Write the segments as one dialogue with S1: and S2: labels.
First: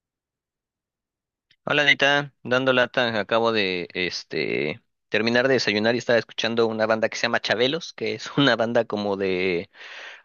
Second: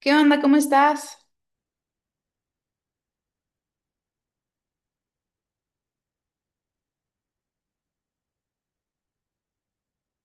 S1: ¿Qué onda? ¿Cómo estás?
S2: Hola Anita, dando lata, acabo de terminar de desayunar y estaba escuchando una banda que se llama Chabelos, que es una banda como de...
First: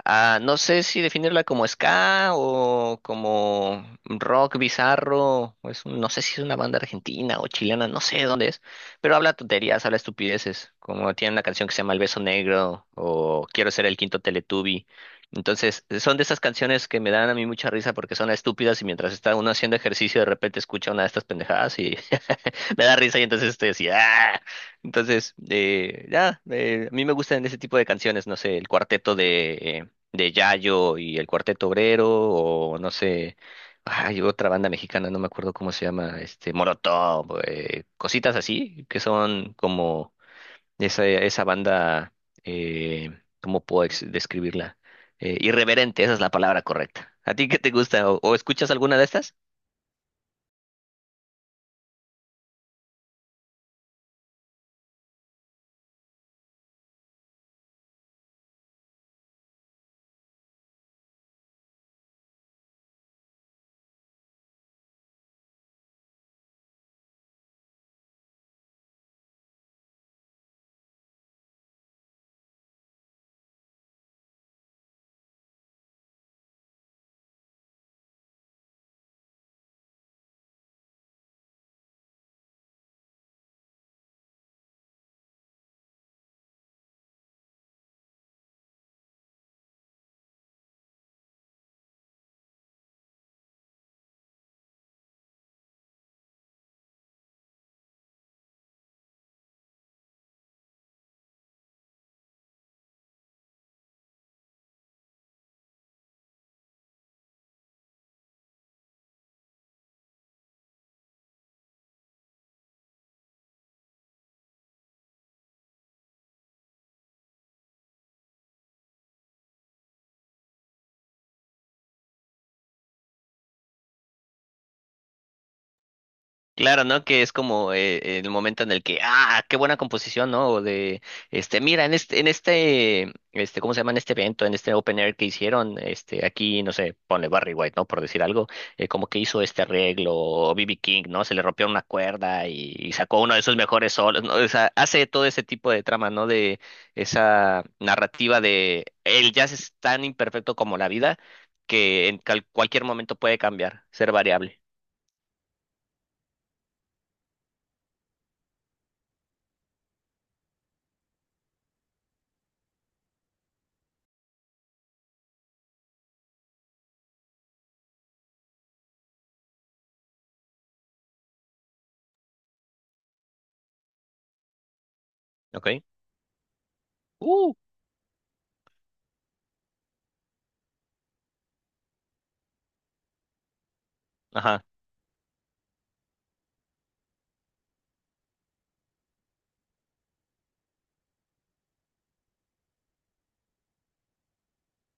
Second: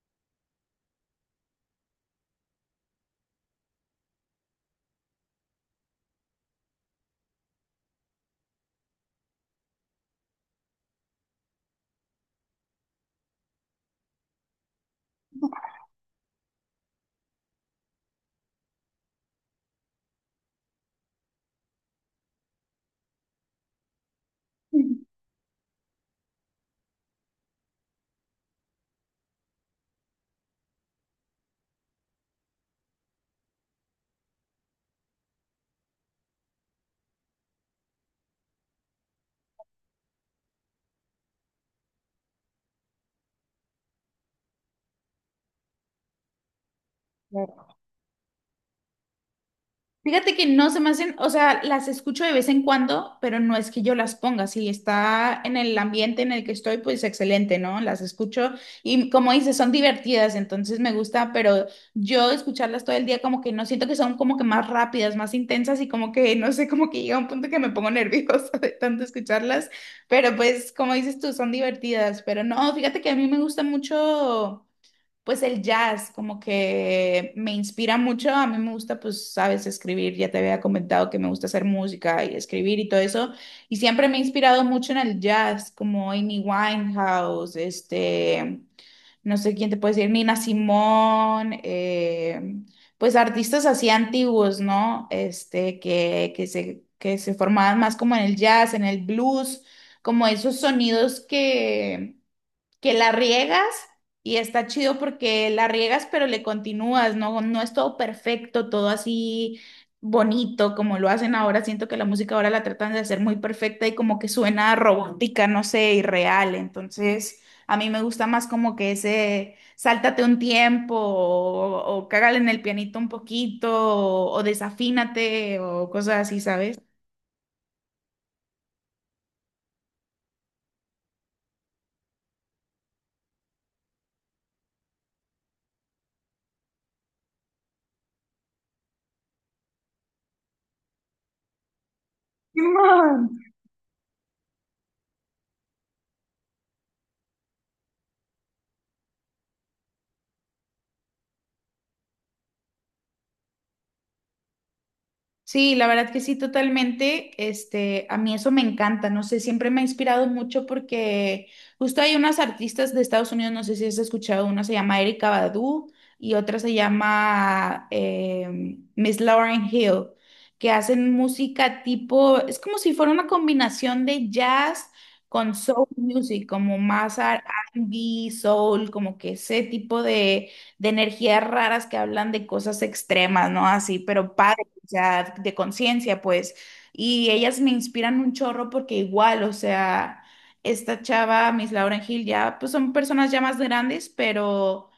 S2: No sé si definirla como ska o como rock bizarro, o no sé si es una banda argentina o chilena, no sé dónde es, pero habla tonterías, habla estupideces, como tiene una canción que se llama El Beso Negro o Quiero ser el quinto Teletubby. Entonces, son de esas canciones que me dan a mí mucha risa porque son estúpidas y mientras está uno haciendo ejercicio de repente escucha una de estas pendejadas y me da risa y entonces estoy así, ¡ah! Entonces, a mí me gustan ese tipo de canciones, no sé, el cuarteto de Yayo y el cuarteto obrero, o no sé, hay otra banda mexicana, no me acuerdo cómo se llama, Molotov, cositas así, que son como esa banda, eh, ¿cómo puedo describirla? Irreverente, esa es la palabra correcta. ¿A ti qué te gusta? O escuchas alguna de estas?
S1: Fíjate que no se me hacen, o sea, las escucho de vez en cuando, pero no es que yo las ponga. Si está en el ambiente en el que estoy, pues excelente, ¿no? Las escucho y como dices, son divertidas, entonces me gusta, pero yo escucharlas todo el día como que no siento que son como que más rápidas, más intensas y como que, no sé, como que llega un punto que me pongo nerviosa de tanto escucharlas, pero pues como dices tú, son divertidas, pero no, fíjate que a mí me gusta mucho. Pues el jazz como que me inspira mucho, a mí me gusta pues, sabes, escribir, ya te había comentado que me gusta hacer música y escribir y todo eso, y siempre me he inspirado mucho en el jazz, como Amy Winehouse, no sé quién te puede decir, Nina Simone, pues artistas así antiguos, ¿no? Que se formaban más como en el jazz, en el blues, como esos sonidos que la riegas, y está chido porque la riegas, pero le continúas, no, no es todo perfecto, todo así bonito como lo hacen ahora. Siento que la música ahora la tratan de hacer muy perfecta y como que suena robótica, no sé, irreal. Entonces, a mí me gusta más como que ese sáltate un tiempo o cágale en el pianito un poquito o desafínate o cosas así, ¿sabes?
S2: Claro, ¿no? Que es como el momento en el que, ah, qué buena composición, ¿no? O de, este, mira, en este, este, ¿cómo se llama? En este evento, en este open air que hicieron, aquí, no sé, ponle Barry White, ¿no? Por decir algo, como que hizo este arreglo, o B.B. King, ¿no? Se le rompió una cuerda y sacó uno
S1: Simón.
S2: de sus mejores solos, ¿no? O sea, hace todo ese tipo de trama, ¿no? De esa narrativa de el jazz es tan imperfecto como la vida que en cualquier momento puede cambiar, ser variable.
S1: Sí, la verdad que sí, totalmente. Este, a mí eso me encanta, no sé, siempre me ha inspirado mucho porque justo hay unas artistas de Estados Unidos, no sé si has escuchado, una se llama Erika Badu y otra se llama Miss Lauren Hill, que hacen música tipo, es como si fuera una combinación de jazz con
S2: ¿Ok?
S1: soul music, como más
S2: Uh,
S1: R&B, soul, como que ese tipo de energías raras que hablan de cosas extremas, ¿no? Así, pero padre
S2: ajá.
S1: sea, de conciencia, pues. Y ellas me inspiran un chorro porque igual, o sea, esta chava, Miss Lauren Hill, ya, pues son personas ya más grandes, pero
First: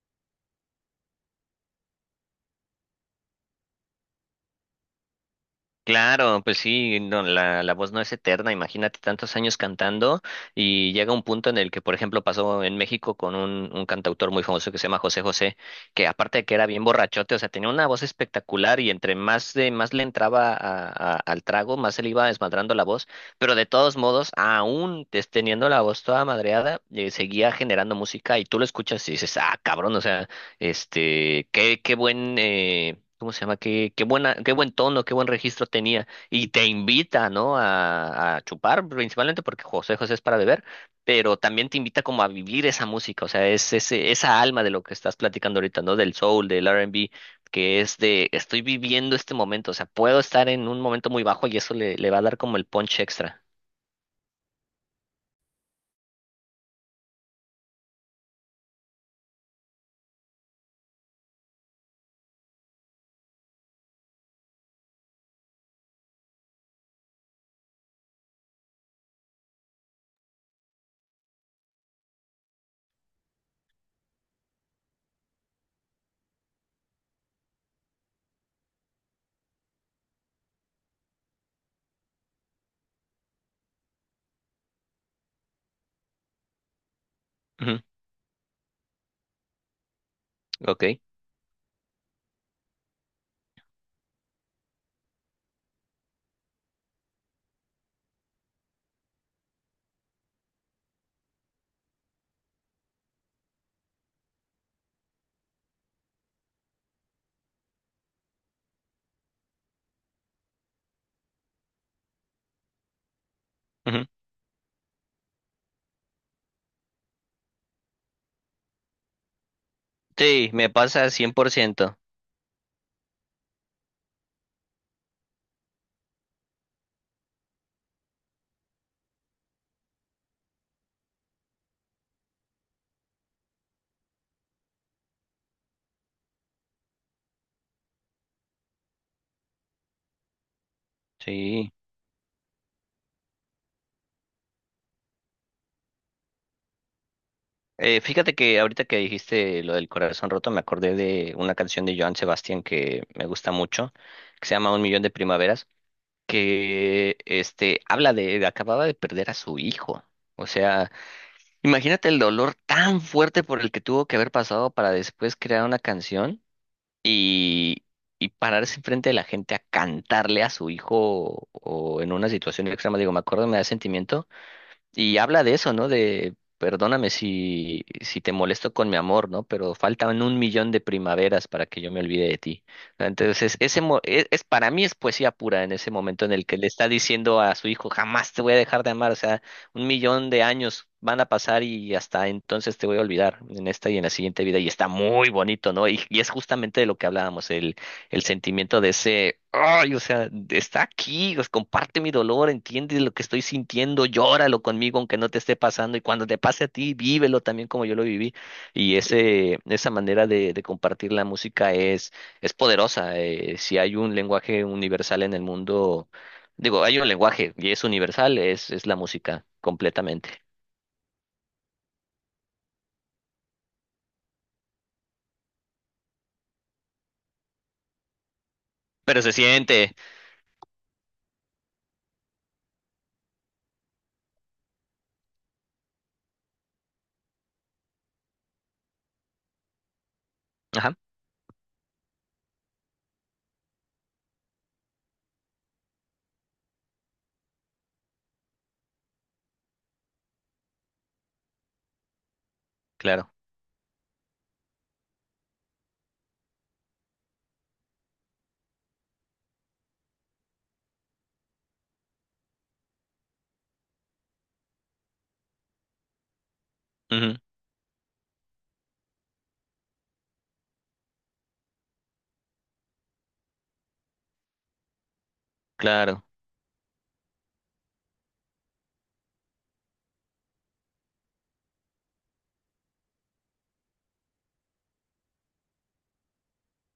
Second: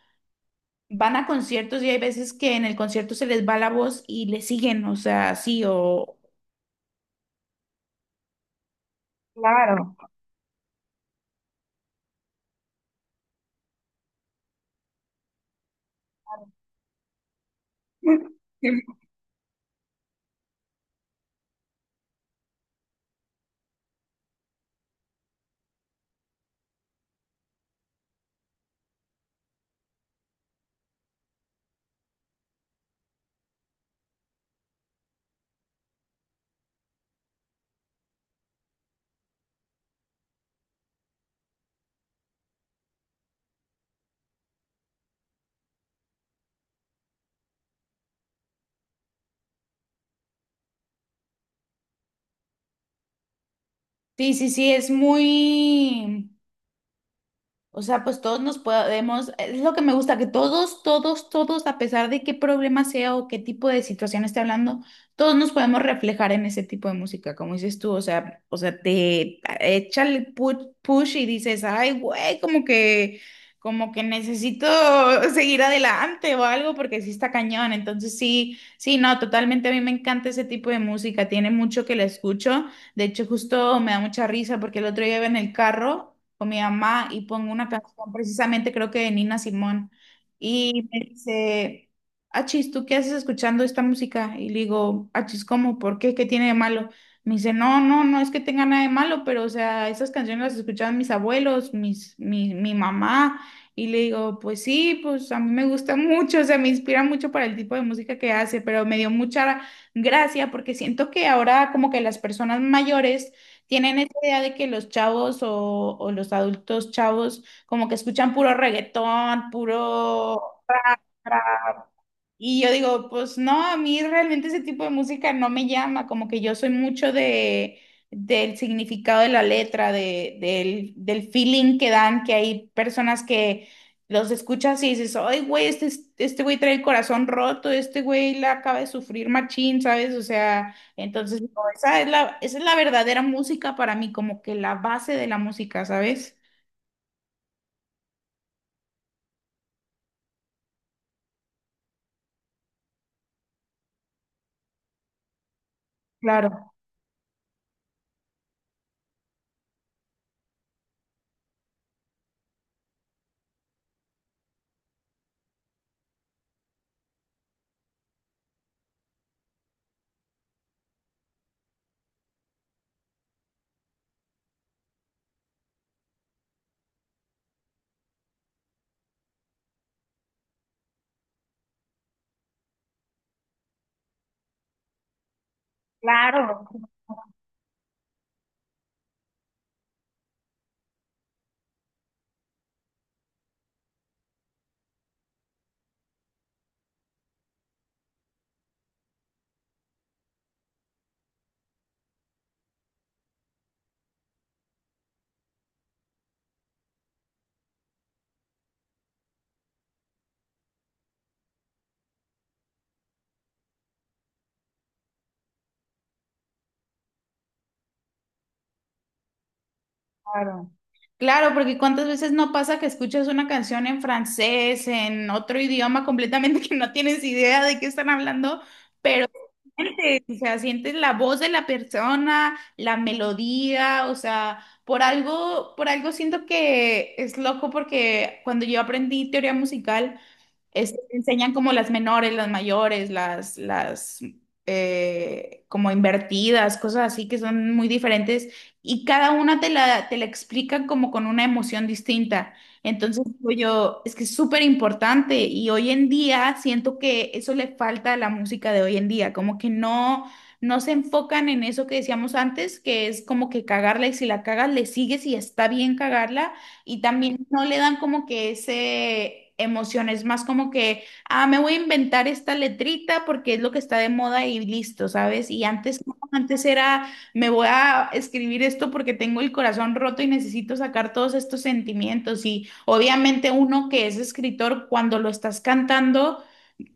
S1: van a conciertos y hay veces que en el concierto se les va la voz y le siguen, o sea, sí, o...
S2: Claro, pues sí, no, la voz no es eterna, imagínate tantos años
S1: Claro.
S2: cantando y llega un punto en el que, por ejemplo, pasó en México con un cantautor muy famoso que se llama José José, que aparte de que era bien borrachote, o sea, tenía una voz espectacular y entre más le entraba al trago, más se le iba desmadrando la voz, pero de todos modos, aún teniendo la voz toda madreada, seguía generando música y tú lo escuchas y dices, ah, cabrón, o sea, qué buen... ¿Cómo se llama? Qué, qué buena, qué buen tono, qué buen registro tenía. Y te invita, ¿no? A chupar, principalmente porque José José es para beber, pero también te invita como a vivir esa música, o sea, es esa alma de lo que estás platicando ahorita, ¿no? Del soul, del R&B, que es de, estoy viviendo este momento, o sea, puedo estar en un momento muy bajo y eso le va a dar como el punch extra.
S1: Sí, sí, sí, es muy, o sea, pues todos nos podemos, es lo que me gusta, que todos, todos, todos, a pesar de qué problema sea o qué tipo de situación esté hablando, todos nos podemos reflejar en ese tipo de música, como dices tú, o sea, te echa el push, y dices, ay, güey, como que necesito seguir adelante o algo, porque sí está cañón, entonces sí, sí, no, totalmente a mí me encanta ese tipo de música, tiene mucho que la escucho, de hecho justo me da mucha risa porque el otro día iba en el carro con mi mamá y pongo una
S2: Ujú.
S1: canción precisamente creo que de Nina Simón y me
S2: Ok.
S1: dice: Achis, ¿tú qué haces escuchando esta música? Y le digo: Achis, ¿cómo? ¿Por qué? ¿Qué tiene de malo? Me dice: no, no, no es que tenga nada de malo, pero o sea, esas canciones las escuchaban mis abuelos, mi mamá. Y le digo: pues sí, pues a mí me gusta mucho, o sea, me inspira mucho para el tipo de música que hace, pero me dio mucha gracia porque siento que ahora como que las personas mayores tienen
S2: Ujú.
S1: esa idea de que los chavos o los adultos chavos como que escuchan puro reggaetón,
S2: Sí,
S1: puro,
S2: me pasa cien por ciento.
S1: y yo digo, pues no, a mí realmente ese tipo de música no me llama, como que yo soy mucho de del significado de la letra, del feeling que dan, que hay personas que los escuchas y dices, ay, güey, este güey trae el corazón roto, este güey la acaba de sufrir machín, ¿sabes? O sea, entonces, no,
S2: Sí.
S1: esa es la verdadera música para mí, como que la base de la música, ¿sabes?
S2: Fíjate que ahorita que dijiste lo del corazón roto, me acordé de una canción de Joan Sebastián que me gusta mucho, que se llama Un millón de primaveras,
S1: Claro,
S2: que habla de acababa de perder a su hijo. O sea, imagínate el dolor tan fuerte por el que tuvo que haber pasado para después crear una canción y, y pararse enfrente de la gente a cantarle a su hijo o en una situación extrema. Digo, me acuerdo, me da sentimiento y habla de eso, ¿no? De, perdóname si te molesto con mi amor, ¿no? Pero faltan un millón de primaveras para que yo me olvide de ti. Entonces, ese es, para mí es poesía pura en ese momento en el que le
S1: claro.
S2: está diciendo a su hijo, jamás te voy a dejar de amar. O sea, un millón de años van a pasar y hasta entonces te voy a olvidar en esta y en la siguiente vida. Y está muy bonito, ¿no? Y es justamente de lo que hablábamos, el sentimiento de ese, ay, o sea, está aquí, pues, comparte mi dolor, entiende lo que estoy sintiendo, llóralo conmigo aunque no te esté pasando y cuando te pase a ti, vívelo también como yo lo viví. Esa manera de compartir la música es poderosa. Si hay un lenguaje universal en el mundo, digo, hay un lenguaje y es universal, es la música completamente.
S1: Claro. Claro, porque cuántas veces no pasa que escuchas una canción en francés, en otro idioma completamente que no tienes idea de qué están hablando,
S2: Pero
S1: pero
S2: se siente.
S1: sientes, o sea, sientes la voz de la persona, la melodía, o sea, por algo siento que es loco porque cuando yo aprendí teoría musical
S2: Ajá,
S1: te enseñan como las menores, las mayores, las como invertidas, cosas así que son muy diferentes y cada una te la explican como con una emoción distinta. Entonces
S2: claro.
S1: digo yo, es que es súper importante y hoy en día siento que eso le falta a la música de hoy en día, como que no, no se enfocan en eso que decíamos antes, que es como que cagarla y si la cagas le sigues y está bien cagarla y
S2: Ujú,
S1: también no le dan como que ese emoción, es más como que, ah, me voy a inventar esta letrita porque es lo que está de moda y listo, ¿sabes? Y antes, no,
S2: claro.
S1: antes era, me voy a escribir esto porque tengo el corazón roto y necesito sacar todos estos sentimientos y obviamente uno que es escritor, cuando lo estás cantando,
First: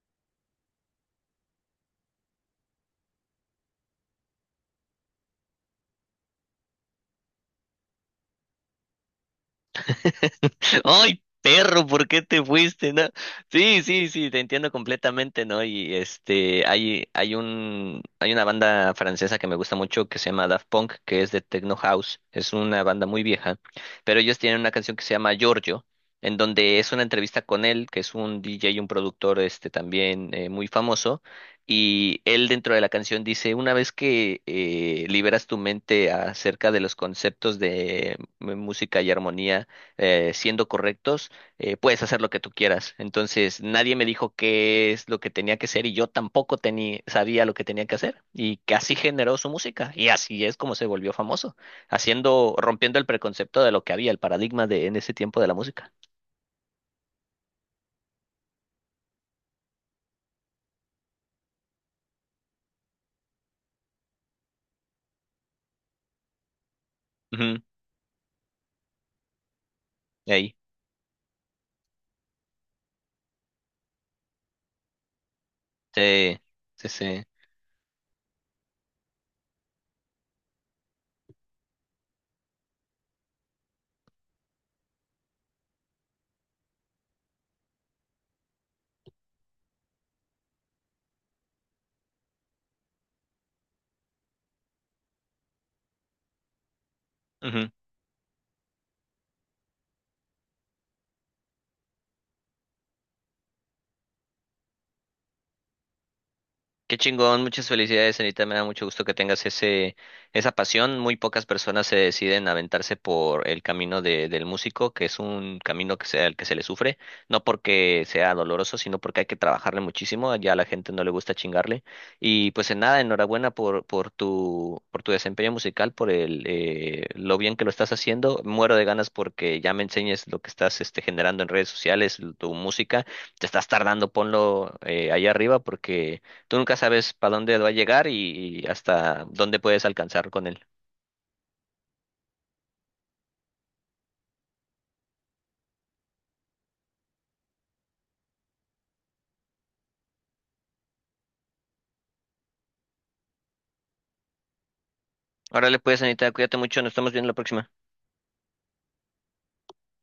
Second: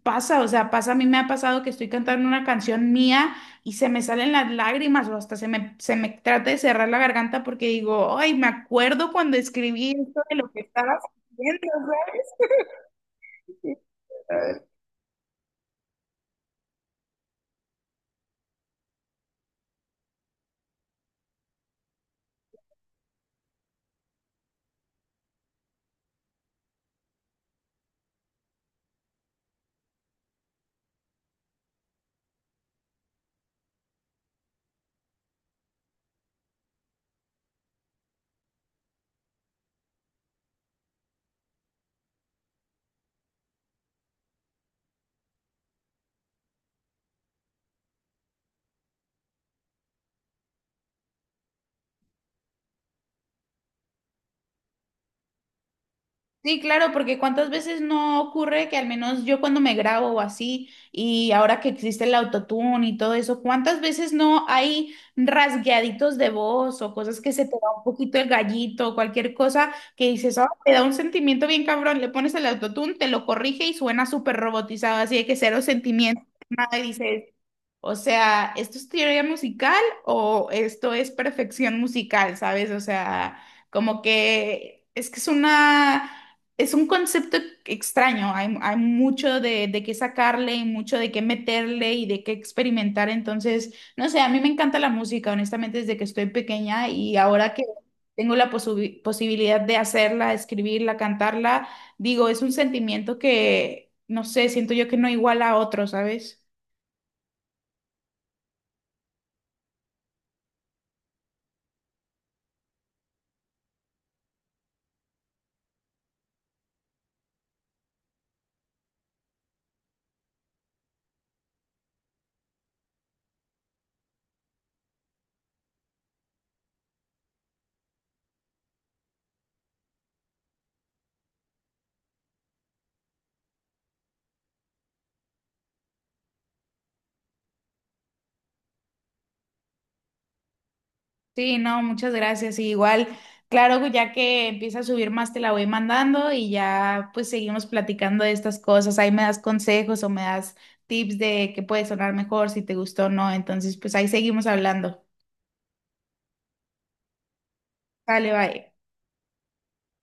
S1: pasa, o sea, pasa, a mí me ha pasado que estoy cantando una canción mía y se me salen las lágrimas o hasta se me trata de cerrar la garganta porque digo, ay, me acuerdo cuando escribí esto de lo que estaba
S2: Ay,
S1: sintiendo,
S2: perro, ¿por qué
S1: ¿sabes?
S2: te fuiste? No. Sí, sí, sí, te entiendo completamente, ¿no? Y este, hay una banda francesa que me gusta mucho que se llama Daft Punk, que es de Techno House. Es una banda muy vieja, pero ellos tienen una canción que se llama Giorgio, en donde es una entrevista con él, que es un DJ y un productor, este, también muy famoso. Y él dentro de la canción dice, una vez que liberas tu mente acerca de los conceptos de música y armonía, siendo correctos, puedes hacer lo que tú quieras. Entonces, nadie me dijo qué es lo que tenía que hacer y yo tampoco tenía, sabía lo que tenía que hacer. Y que así generó su música y así es como se volvió famoso, haciendo, rompiendo el preconcepto de lo que había, el paradigma de en ese tiempo de la música.
S1: Sí, claro, porque cuántas veces no ocurre que al menos yo cuando me grabo o así, y ahora que existe el autotune y todo eso, cuántas veces no hay rasgueaditos de voz o cosas que se te
S2: Ujú.
S1: va un poquito el gallito o cualquier cosa que dices, "Ah,
S2: Ahí,
S1: te da un sentimiento bien cabrón, le pones el autotune, te lo corrige y suena súper robotizado, así de que cero sentimiento,
S2: sí,
S1: nada, y
S2: sí, sí.
S1: dices, o sea, ¿esto es teoría musical o esto es perfección musical, sabes? O sea, como que es una, es un concepto extraño. Hay mucho de qué sacarle y mucho de qué meterle y de qué experimentar. Entonces, no sé, a mí me encanta la música, honestamente, desde que estoy pequeña y ahora que
S2: Ujú.
S1: tengo la posibilidad de hacerla, escribirla, cantarla, digo, es un sentimiento que, no sé, siento yo que no iguala a otro, ¿sabes?
S2: Qué chingón, muchas felicidades, Anita. Me da mucho gusto que tengas esa pasión. Muy pocas personas se deciden a aventarse por el camino del músico, que es un camino que sea el que se le sufre, no porque sea doloroso, sino porque hay que trabajarle muchísimo. Ya a la gente no le gusta chingarle. Y pues en nada, enhorabuena por tu desempeño musical, por el, lo bien que lo estás haciendo. Muero de ganas porque ya me enseñes lo que estás generando en redes sociales, tu música. Te estás tardando, ponlo ahí arriba porque tú nunca sabes para dónde va a llegar y hasta dónde puedes alcanzar con él.
S1: Sí, no, muchas gracias. Y igual, claro, ya que empieza a subir más, te la voy mandando y ya pues seguimos platicando de estas cosas. Ahí me das consejos o me das tips de qué puede sonar mejor, si te gustó o no. Entonces, pues ahí seguimos hablando.
S2: Órale, pues, Anita, cuídate mucho, nos estamos viendo la próxima.
S1: Dale, bye.